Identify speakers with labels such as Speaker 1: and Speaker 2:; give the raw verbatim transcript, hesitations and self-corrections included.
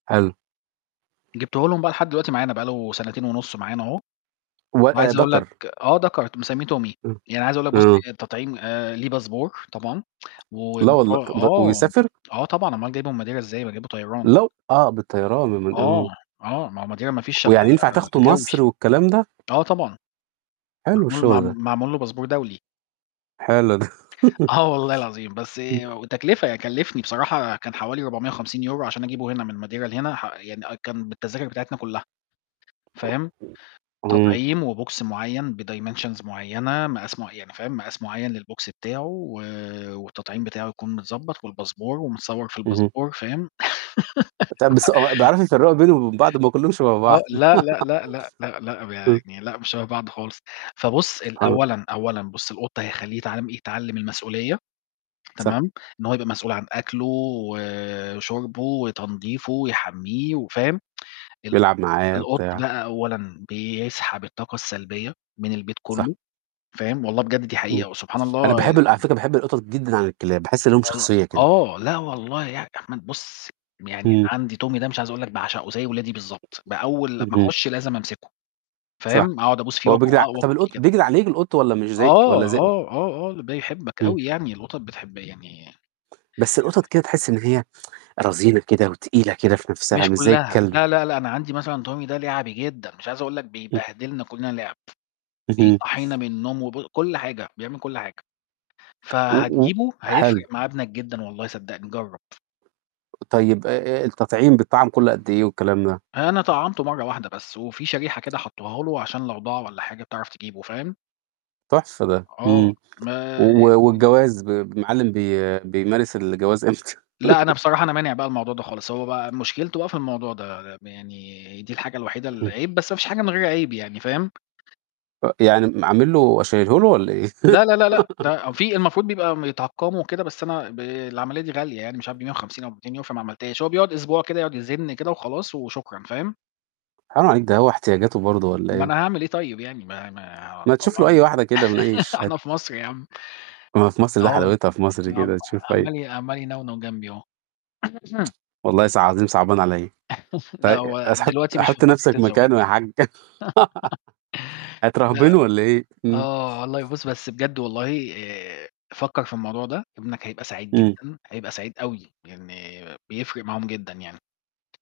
Speaker 1: حلو.
Speaker 2: جبتُه لهم بقى لحد دلوقتي معانا بقى له سنتين ونُص معانا أهو،
Speaker 1: و أ
Speaker 2: وعايز أقول لك
Speaker 1: دكر.
Speaker 2: آه دكر مِسميه Tommy.
Speaker 1: امم،
Speaker 2: يعني عايز أقول لك بُص
Speaker 1: امم.
Speaker 2: التطعيم ليه باسبور طبعًا و
Speaker 1: لا
Speaker 2: مف
Speaker 1: والله، طب د
Speaker 2: آه،
Speaker 1: ويسافر؟!
Speaker 2: آه طبعًا، أومال جايبُه من Madeira إزاي، ما جايبُه طيران.
Speaker 1: لو آه بالطيران، [unintelligible]
Speaker 2: آه،
Speaker 1: آمم.
Speaker 2: آه، ما هو Madeira ما فيش إلّا
Speaker 1: ويعني ينفع تاخده
Speaker 2: الجوي.
Speaker 1: مصر والكلام ده؟
Speaker 2: آه طبعًا.
Speaker 1: حلو
Speaker 2: معمول مع
Speaker 1: الشغل ده.
Speaker 2: معمول له باسبور دولي.
Speaker 1: حلو ده.
Speaker 2: آه والله العظيم. بس
Speaker 1: امم.
Speaker 2: وتكلفة، كلّفني بصراحة كان حوالي رُبعُمِية وخمسين يورو عشان أجيبه هنا من Madeira لهنا ح يعني آه كان بالتذاكر بتاعتنا كُلّها، فاهم،
Speaker 1: إمم.
Speaker 2: تطعيم وBox معيّن بdimensions معيّنة، مقاس معيّ يعني فاهم، مقاس معيّن للBox بتاعُه و والتطعيم بتاعُه يكون متضبط والباسبور ومتصور في
Speaker 1: اهم.
Speaker 2: الباسبور فاهم.
Speaker 1: طب بس هو بيعرفوا يفرّقوا بينه وبين بعض؟ ما كلّهم شَبَه بعض.
Speaker 2: آه، لا، لأ، لأ، لأ، لأ، لأ،
Speaker 1: امم.
Speaker 2: يعني لأ مش شَبَه بعض خالص. فبُص ال
Speaker 1: سبحان
Speaker 2: أولًا، أولًا بُص القط هيخلّيه يتعمل يتعلم المسؤولية،
Speaker 1: صح.
Speaker 2: تمام، إن هو يبقى مسؤول عن أكلُه، وشربُه، وتنضيفُه، ويحمّيه وفاهم، القط
Speaker 1: يلعب معايا
Speaker 2: القط
Speaker 1: وبتاع.
Speaker 2: بقى أولًا بيسحب الطاقة السلبية من البيت
Speaker 1: صح.
Speaker 2: كٌلّه فاهم، والله بجد دي
Speaker 1: امم.
Speaker 2: حقيقة وسبحان
Speaker 1: أنا
Speaker 2: الله
Speaker 1: باحب ال على
Speaker 2: ي
Speaker 1: فكرة باحب القطط جدًا عن الكلاب، باحس ليهم
Speaker 2: [unintelligible]
Speaker 1: شخصية كده.
Speaker 2: آه، لا والله يا يا أحمد بُص، يعني أنا
Speaker 1: امم.
Speaker 2: عَندي Tommy ده مش عايز أقول لك باعشقه زي ولادي بالضبط. بأول لمّا
Speaker 1: اهم.
Speaker 2: أخش لازم أمسكه.
Speaker 1: صح،
Speaker 2: فاهم، أقعد أبوس فيه
Speaker 1: هو
Speaker 2: وآك
Speaker 1: بيجري ع طب
Speaker 2: وآكل فيه
Speaker 1: القط
Speaker 2: كده.
Speaker 1: بيجري عليك القط والّا مش زيك
Speaker 2: آه،
Speaker 1: والّا زي
Speaker 2: آه، آه، آه، ده يحبك
Speaker 1: إمم.
Speaker 2: أوي يعني، القطط بتحب يعني
Speaker 1: بس القطط كده تحس إن
Speaker 2: [unintelligible]
Speaker 1: هي رزينة كده وتقيلة كده في نَفْسها،
Speaker 2: مش
Speaker 1: مش زي
Speaker 2: كُلّها،
Speaker 1: الكلب.
Speaker 2: لا، لا، لأ، أنا عَندي مثلًا Tommy ده لِعَبي جدًا، مش عايز أقول لك
Speaker 1: امم.
Speaker 2: بيبهدلنا كُلّنا لعب،
Speaker 1: اهم.
Speaker 2: بيصحينا من النوم وبُ كُلّ حاجة، بيعمل كُلّ حاجة.
Speaker 1: و و
Speaker 2: فهتجيبه
Speaker 1: حلو.
Speaker 2: هيفرق مع ابنك جدًا والله صدقني جرَّب.
Speaker 1: طيب آآ آآ التطعيم بيتطعم كُلّ قد إيه والكلام ده؟
Speaker 2: أنا طعَّمته مَرّة واحدة بس، وفي شريحة كده حطوها له عشان لو ضاع والّا حاجة تعرف تجيبه، فاهم.
Speaker 1: تحفة ده.
Speaker 2: آه،
Speaker 1: إمم.
Speaker 2: ما
Speaker 1: و
Speaker 2: ي ي
Speaker 1: والجواز ب المَعلِم بي بيمارس الجواز إمتى؟
Speaker 2: لأ، أنا بصراحة أنا مانع بقى الموضوع ده خالص، هو بقى مشكلته بقى في الموضوع ده، يعني دي الحاجة الوحيدة
Speaker 1: امم.
Speaker 2: العيب، بس ما فيش حاجة من غير عيب يعني فاهم.
Speaker 1: فيعني م عامل له شايله له والّا إيه؟
Speaker 2: لا، لا، لا، لأ ده في المفروض بيبقى يتعقموا وكده بس أنا ب العملية دي غالية يعني مش عارف بمِيّة وخمسين أو بميتين يورو فما عملتهاش. هو بيقعد أسبوع كده يقعد يزّن كده وخلاص وشكرًا فاهم.
Speaker 1: حرام عليك ده هو احتياجاته برضه والّا
Speaker 2: ما
Speaker 1: إيه؟
Speaker 2: أنا هاعمل إيه طيب يعني، ما ما
Speaker 1: ما تشوف له
Speaker 2: دوّرنا.
Speaker 1: أي واحدة كده من أي شها
Speaker 2: إحنا في مصر يا عم.
Speaker 1: ما في مصر ده
Speaker 2: آه
Speaker 1: حلاوتها في مصر كده
Speaker 2: [unintelligible]
Speaker 1: تشوف [unintelligible]
Speaker 2: عمّال عمّال ينونو جنبي أهو.
Speaker 1: والله صع عظيم صعبان عليّا.
Speaker 2: لأ،
Speaker 1: في
Speaker 2: هو
Speaker 1: س حُط
Speaker 2: دلوقتي مش في
Speaker 1: حُط
Speaker 2: فترة
Speaker 1: نَفْسك
Speaker 2: الزواج.
Speaker 1: مكانه يا حاج.
Speaker 2: لأ
Speaker 1: هترهبنُه والّا إيه؟ إمم.
Speaker 2: آه، والله بُص، بس بجد والله آآ فكَّر في الموضوع ده، ابنك هيبقى سعيد
Speaker 1: إمم.
Speaker 2: جدًا، هيبقى سعيد أوي، يعني بيفرق معاهم جدًا يعني.